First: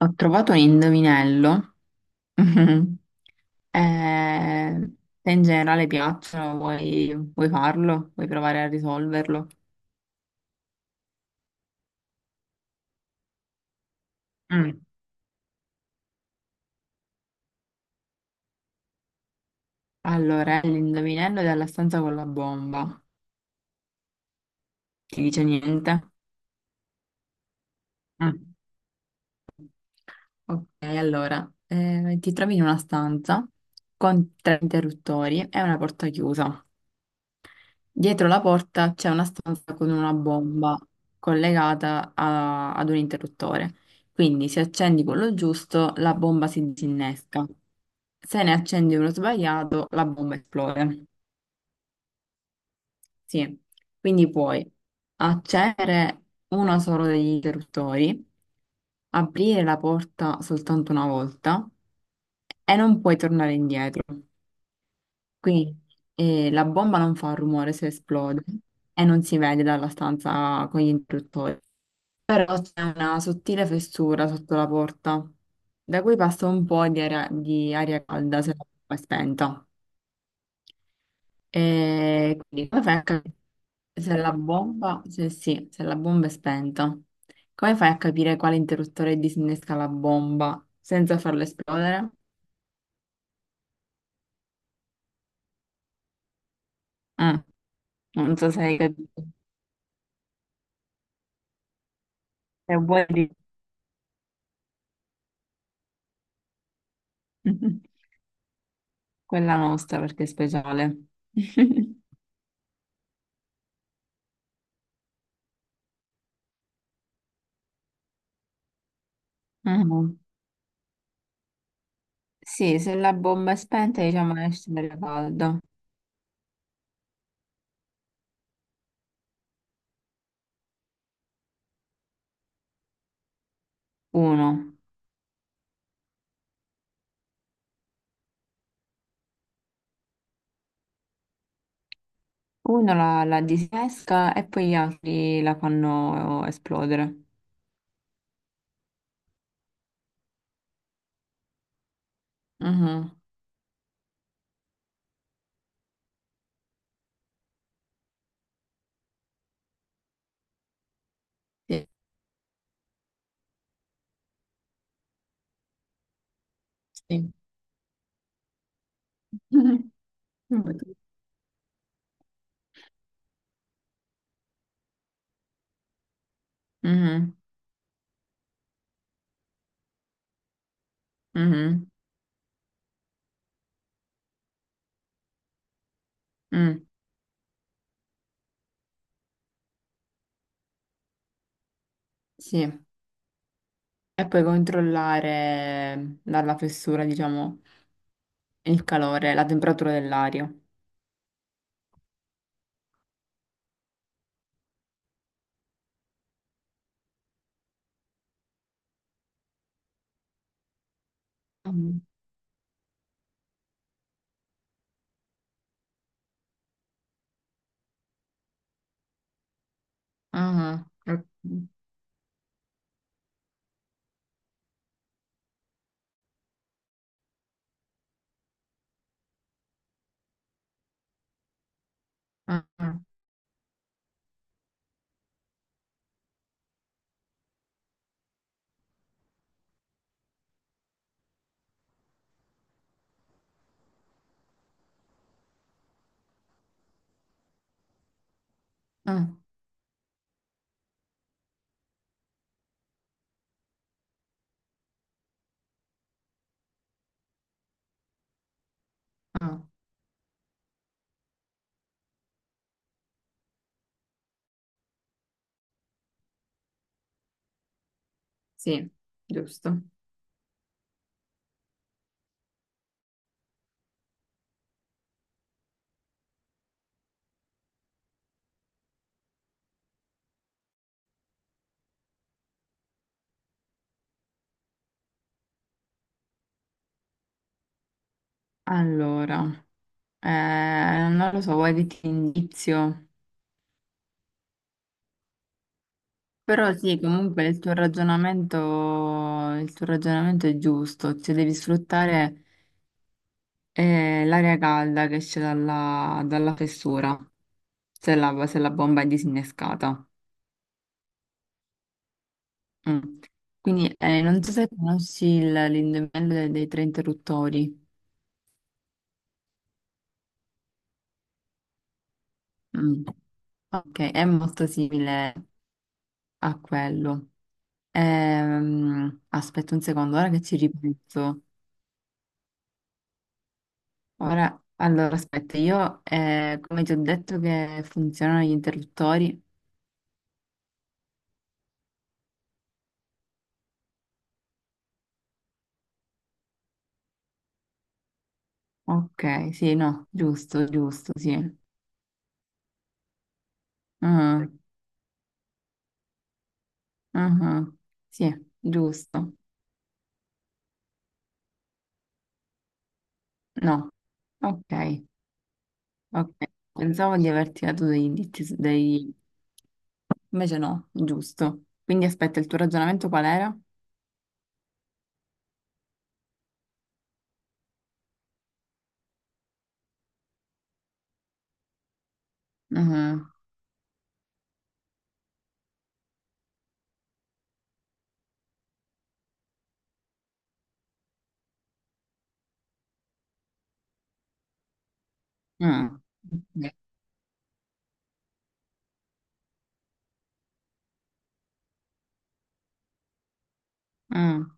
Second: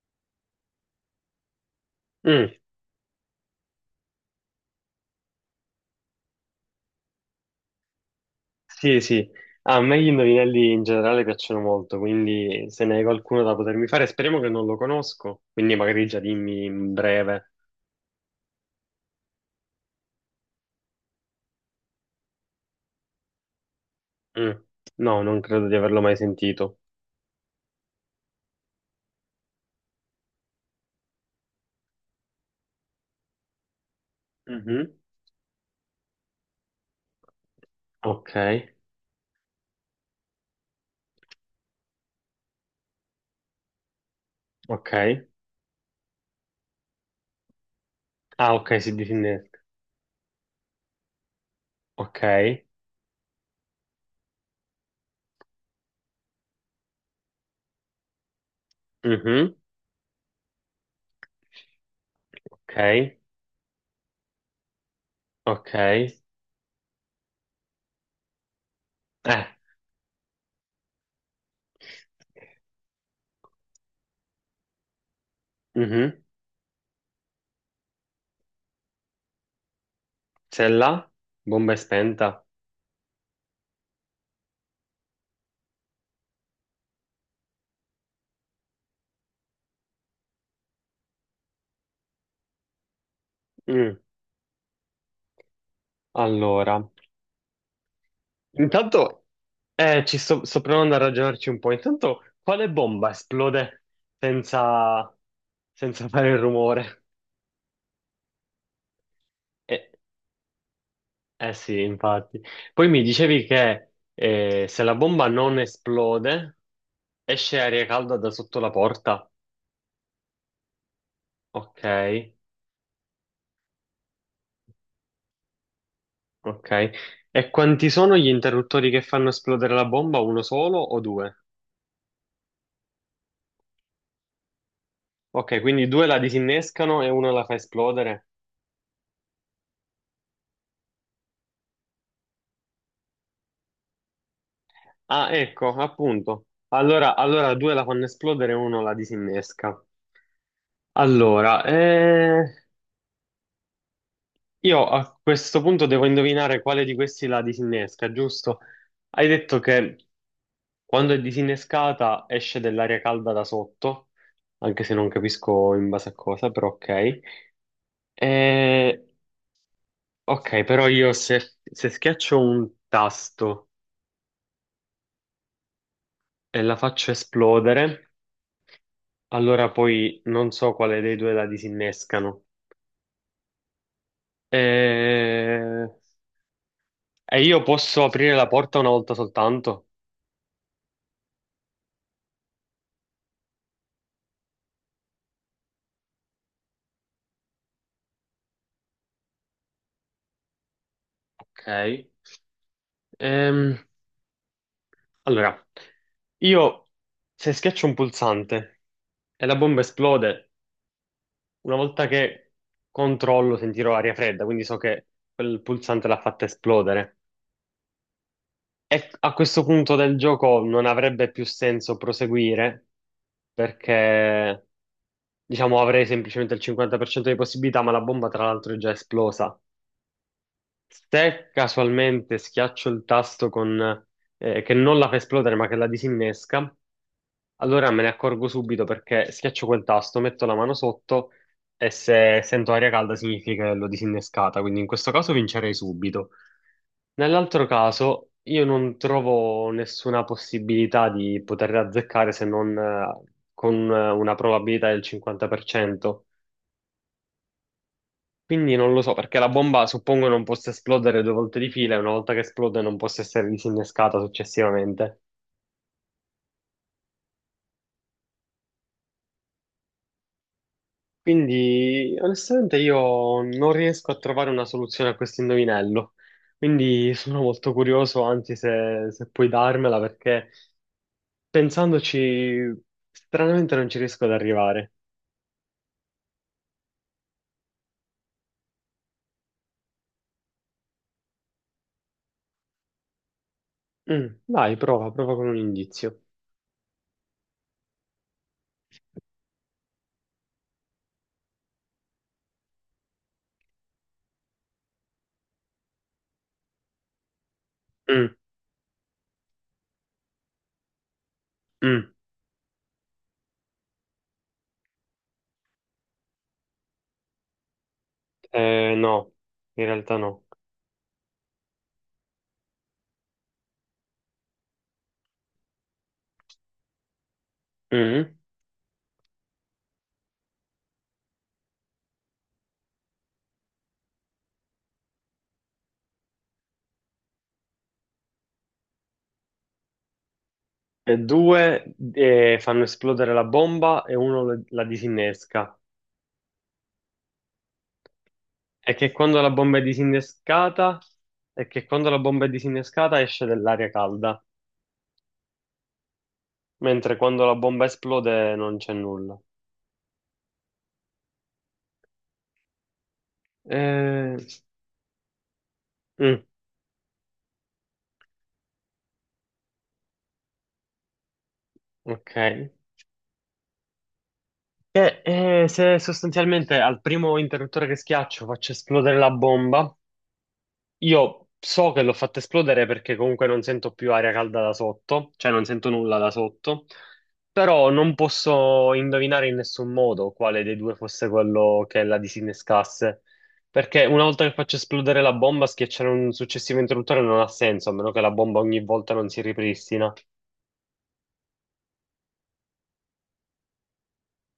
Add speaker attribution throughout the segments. Speaker 1: Ho trovato un indovinello.
Speaker 2: Mm,
Speaker 1: Eh, te in generale piacciono, vuoi farlo? Vuoi provare a
Speaker 2: sì, sì.
Speaker 1: risolverlo?
Speaker 2: Ah, a me gli indovinelli in generale piacciono molto, quindi se ne hai qualcuno da potermi fare, speriamo che non lo
Speaker 1: Mm.
Speaker 2: conosco, quindi magari già dimmi in breve.
Speaker 1: Allora, è l'indovinello della stanza con la bomba.
Speaker 2: Mm, no,
Speaker 1: Ti
Speaker 2: non
Speaker 1: dice
Speaker 2: credo di
Speaker 1: niente?
Speaker 2: averlo mai sentito.
Speaker 1: Mm. Ok, allora, ti trovi in una stanza con tre
Speaker 2: Mhm,
Speaker 1: interruttori e una porta chiusa. Dietro
Speaker 2: ok,
Speaker 1: la porta c'è una stanza con una bomba collegata ad un interruttore. Quindi se accendi
Speaker 2: ok.
Speaker 1: quello giusto, la bomba si disinnesca. Se ne
Speaker 2: Ah, ok, si
Speaker 1: accendi uno
Speaker 2: disinnesca.
Speaker 1: sbagliato, la bomba esplode.
Speaker 2: Ok,
Speaker 1: Sì. Quindi puoi accendere uno solo degli interruttori,
Speaker 2: mhm,
Speaker 1: aprire la porta soltanto una volta
Speaker 2: ok,
Speaker 1: e non puoi tornare indietro. Quindi
Speaker 2: ok.
Speaker 1: la bomba non fa rumore se esplode e non si
Speaker 2: Eh,
Speaker 1: vede dalla stanza con gli interruttori. Però c'è una sottile fessura sotto la porta, da cui
Speaker 2: mhm.
Speaker 1: passa un po' di aria calda se la bomba è spenta.
Speaker 2: Se la bomba è
Speaker 1: E
Speaker 2: spenta.
Speaker 1: quindi come fai a capire se la bomba, se sì, se la bomba è spenta, come fai a capire quale interruttore disinnesca la bomba senza farla esplodere?
Speaker 2: Mm, allora.
Speaker 1: Eh, non so se hai capito.
Speaker 2: Intanto, sto provando a ragionarci un po'. Intanto, quale
Speaker 1: Se vuoi
Speaker 2: bomba
Speaker 1: di
Speaker 2: esplode senza, senza fare il rumore?
Speaker 1: quella
Speaker 2: Eh,
Speaker 1: nostra perché è speciale.
Speaker 2: eh sì, infatti. Poi mi dicevi che se la bomba non esplode, esce aria calda da sotto la porta.
Speaker 1: Mhm.
Speaker 2: Ok,
Speaker 1: Sì, se la bomba è spenta, diciamo esce l'aria calda.
Speaker 2: ok. E quanti sono gli interruttori che fanno esplodere la bomba? Uno solo o due?
Speaker 1: Uno.
Speaker 2: Ok, quindi due la disinnescano e uno la fa esplodere.
Speaker 1: Uno la disesca e poi gli
Speaker 2: Ah,
Speaker 1: altri la
Speaker 2: ecco,
Speaker 1: fanno
Speaker 2: appunto. Allora,
Speaker 1: esplodere.
Speaker 2: allora due la fanno esplodere e uno la disinnesca. Allora,
Speaker 1: Mhm,
Speaker 2: io a questo punto devo indovinare quale di questi la disinnesca, giusto? Hai detto che quando è
Speaker 1: sì,
Speaker 2: disinnescata esce dell'aria calda da sotto, anche se non capisco in base a cosa, però ok.
Speaker 1: sì.
Speaker 2: Eh, ok, però
Speaker 1: Mhm,
Speaker 2: io se schiaccio un tasto e la faccio
Speaker 1: mhm,
Speaker 2: esplodere, allora poi non so quale dei due la
Speaker 1: mhm,
Speaker 2: disinnescano. Eh,
Speaker 1: mm,
Speaker 2: E io posso aprire la porta una volta soltanto.
Speaker 1: sì. E poi controllare dalla fessura, diciamo, il calore, la temperatura dell'aria.
Speaker 2: Ok. Ehm, allora, io se schiaccio un pulsante e la bomba esplode, una
Speaker 1: Mhm,
Speaker 2: volta che controllo sentirò aria fredda, quindi so che quel pulsante l'ha fatta esplodere. E a questo punto del gioco non
Speaker 1: mhm,
Speaker 2: avrebbe più
Speaker 1: mhm,
Speaker 2: senso proseguire perché, diciamo, avrei semplicemente il 50% di possibilità, ma la bomba tra l'altro è già esplosa. Se casualmente schiaccio il
Speaker 1: mhm,
Speaker 2: tasto con, che non la fa esplodere ma che la disinnesca, allora me ne accorgo subito perché schiaccio quel tasto, metto la mano sotto e se sento aria calda significa che l'ho disinnescata, quindi in questo caso vincerei subito. Nell'altro caso io non
Speaker 1: mhm,
Speaker 2: trovo nessuna possibilità di poter azzeccare se non con una probabilità del 50%. Quindi non lo so, perché la
Speaker 1: mhm.
Speaker 2: bomba suppongo non possa esplodere due volte di fila e una volta che esplode non possa essere disinnescata successivamente.
Speaker 1: Sì, giusto.
Speaker 2: Quindi onestamente io non riesco a trovare una soluzione a questo indovinello. Quindi sono molto curioso, anzi se puoi darmela, perché pensandoci stranamente non ci riesco ad arrivare.
Speaker 1: Allora, eh, non lo so, vuoi dirti indizio?
Speaker 2: Mm, vai, prova, prova con un indizio.
Speaker 1: Però sì, comunque il tuo ragionamento è giusto, cioè devi sfruttare l'aria calda che esce dalla fessura,
Speaker 2: Mm,
Speaker 1: se la bomba è disinnescata.
Speaker 2: mm.
Speaker 1: Mm. Quindi non so se conosci l'indovinello dei tre interruttori.
Speaker 2: No, in realtà no.
Speaker 1: Mm. Ok, è molto simile a quello.
Speaker 2: Mm.
Speaker 1: Aspetta un secondo, ora che ci ripenso. Ora, allora aspetta, io come ti ho detto che funzionano gli interruttori?
Speaker 2: E due fanno esplodere la bomba e uno la disinnesca. E che quando la
Speaker 1: Ok, sì,
Speaker 2: bomba è
Speaker 1: no, giusto,
Speaker 2: disinnescata,
Speaker 1: giusto, sì.
Speaker 2: È che quando la bomba è disinnescata esce dell'aria calda,
Speaker 1: Mhm,
Speaker 2: mentre quando la
Speaker 1: mhm,
Speaker 2: bomba
Speaker 1: sì,
Speaker 2: esplode non c'è
Speaker 1: giusto.
Speaker 2: nulla.
Speaker 1: No,
Speaker 2: Eh,
Speaker 1: ok, ok.
Speaker 2: mm,
Speaker 1: Pensavo di averti dato dei indizi, dei... invece no, giusto. Quindi
Speaker 2: ok.
Speaker 1: aspetta, il tuo ragionamento qual era?
Speaker 2: Se sostanzialmente al primo interruttore che schiaccio faccio esplodere la bomba, io so che l'ho fatta esplodere perché
Speaker 1: Mhm,
Speaker 2: comunque non sento più aria calda da sotto, cioè non sento nulla da sotto, però non posso indovinare in nessun modo quale dei due fosse quello che la disinnescasse, perché una volta che faccio esplodere la bomba,
Speaker 1: mm,
Speaker 2: schiacciare un successivo interruttore non ha senso, a meno che la bomba ogni volta non si ripristina.
Speaker 1: ok. Mm,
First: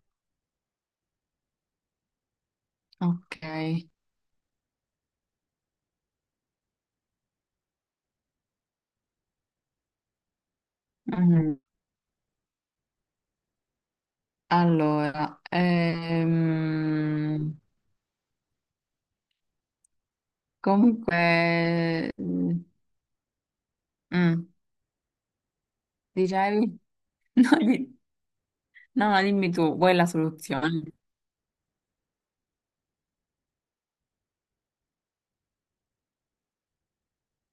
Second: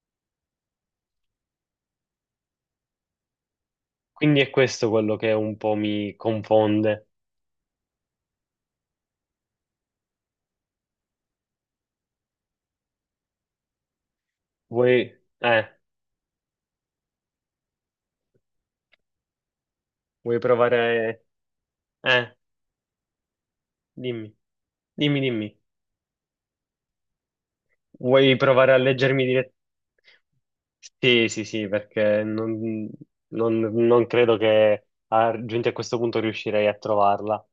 Speaker 1: ok.
Speaker 2: Quindi è questo quello che un po' mi confonde.
Speaker 1: Mhm.
Speaker 2: Vuoi,
Speaker 1: Allora,
Speaker 2: eh, Vuoi provare?
Speaker 1: comunque,
Speaker 2: Eh,
Speaker 1: mm,
Speaker 2: Dimmi,
Speaker 1: mm,
Speaker 2: dimmi, dimmi.
Speaker 1: dicevi? No,
Speaker 2: Vuoi provare a
Speaker 1: no, no,
Speaker 2: leggermi
Speaker 1: dimmi
Speaker 2: direttamente?
Speaker 1: tu, vuoi la soluzione?
Speaker 2: Sì, sì, sì, perché non credo che giunti a questo punto riuscirei a trovarla.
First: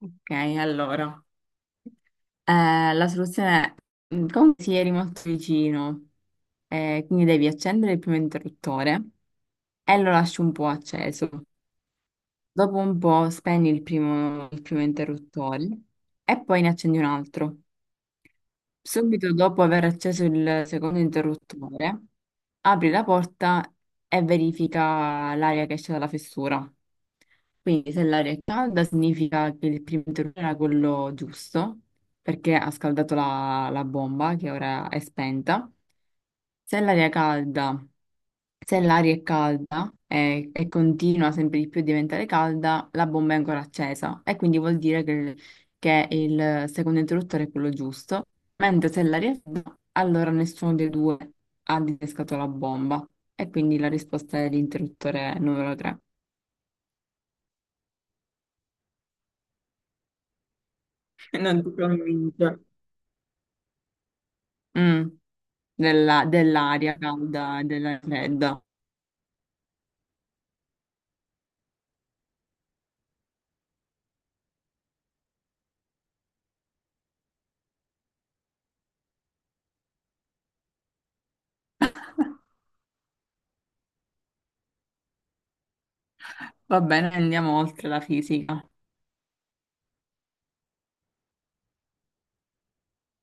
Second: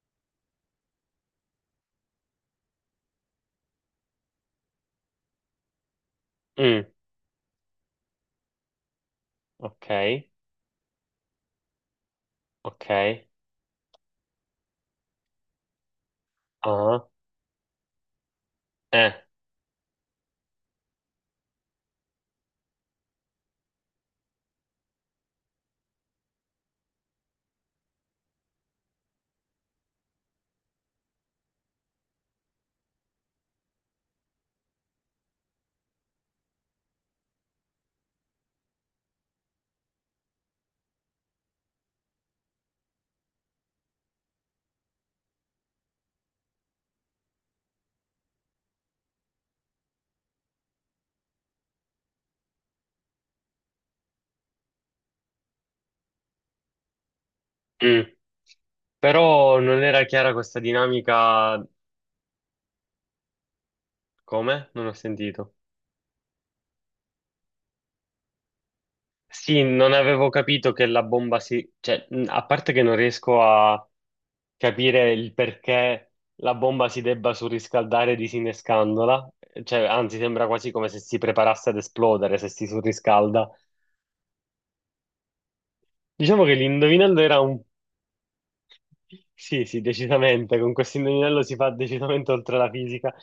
Speaker 1: Ok, allora. La soluzione è, mm, come si eri molto vicino,
Speaker 2: Mm,
Speaker 1: quindi devi accendere il primo interruttore
Speaker 2: ok,
Speaker 1: e lo lasci un po' acceso. Dopo un
Speaker 2: ok.
Speaker 1: po' spegni il primo interruttore e poi ne accendi un
Speaker 2: Ah,
Speaker 1: altro.
Speaker 2: eh,
Speaker 1: Subito dopo aver acceso il secondo interruttore, apri la porta e verifica l'aria che esce dalla fessura. Quindi se l'aria è calda significa che il primo interruttore era quello giusto, perché ha scaldato la bomba che ora è spenta. Se l'aria è calda se l'aria è calda continua sempre di più a diventare calda, la bomba è ancora accesa e quindi vuol dire che il secondo interruttore è quello giusto, mentre se l'aria è fredda, allora nessuno dei due ha disescato la bomba e quindi la risposta è l'interruttore numero 3.
Speaker 2: mm. Però non era chiara questa dinamica.
Speaker 1: Non ti convince.
Speaker 2: Come? Non ho
Speaker 1: Mm,
Speaker 2: sentito.
Speaker 1: dell'aria calda e della fredda.
Speaker 2: Sì, non avevo capito che la bomba si, cioè, a parte che non riesco a capire il perché la bomba si debba surriscaldare disinnescandola, cioè, anzi, sembra quasi come se si preparasse ad esplodere se si surriscalda. Diciamo che
Speaker 1: Va bene,
Speaker 2: l'indovinello era
Speaker 1: andiamo
Speaker 2: un.
Speaker 1: oltre la fisica.
Speaker 2: Sì, sì, decisamente, con questo indovinello si fa decisamente oltre la fisica.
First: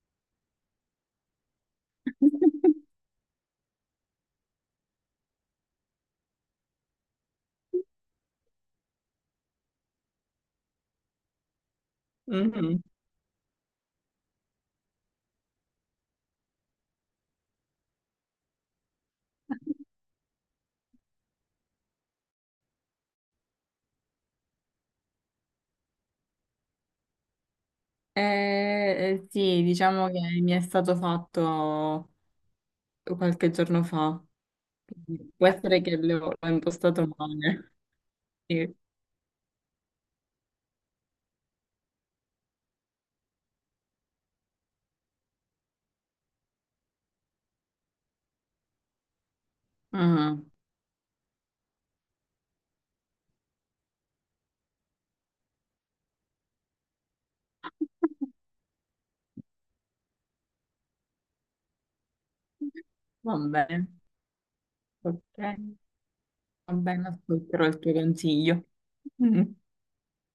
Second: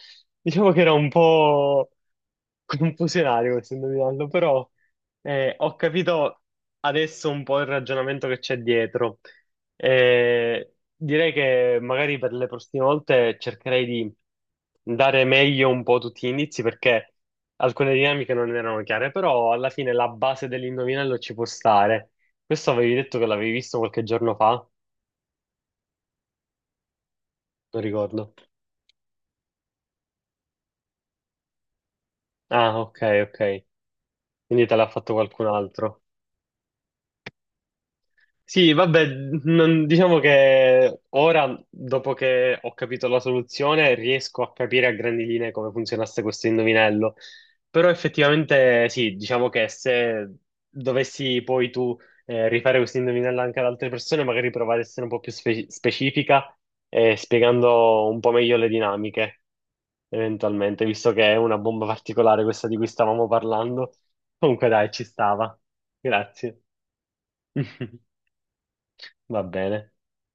Speaker 2: Diciamo che era un po' confusionario questo indovinello, però ho capito adesso un po' il ragionamento che c'è dietro. Direi che magari per le
Speaker 1: Mhm.
Speaker 2: prossime volte cercherei di dare meglio un po' tutti gli indizi perché alcune dinamiche non erano chiare, però alla fine la base dell'indovinello ci può stare. Questo avevi detto che l'avevi visto qualche giorno fa, non ricordo.
Speaker 1: Eh, eh, sì, diciamo che mi è stato fatto
Speaker 2: Ah, ok, ok.
Speaker 1: qualche giorno fa.
Speaker 2: Quindi te l'ha fatto
Speaker 1: Quindi
Speaker 2: qualcun
Speaker 1: può essere che
Speaker 2: altro.
Speaker 1: l'ho impostato male. Sì.
Speaker 2: Sì, vabbè, diciamo che ora, dopo che ho capito la soluzione, riesco a capire a grandi linee come funzionasse questo indovinello. Però effettivamente sì, diciamo che se
Speaker 1: Mhm.
Speaker 2: dovessi poi tu rifare questo indovinello anche ad altre persone, magari provare ad essere un po' più specifica, spiegando un po' meglio le dinamiche, eventualmente, visto che è una bomba particolare questa di cui stavamo
Speaker 1: Va bene,
Speaker 2: parlando. Comunque dai, ci
Speaker 1: ok.
Speaker 2: stava. Grazie.
Speaker 1: Va bene, ascolterò il tuo consiglio.
Speaker 2: Va
Speaker 1: Mm.
Speaker 2: bene.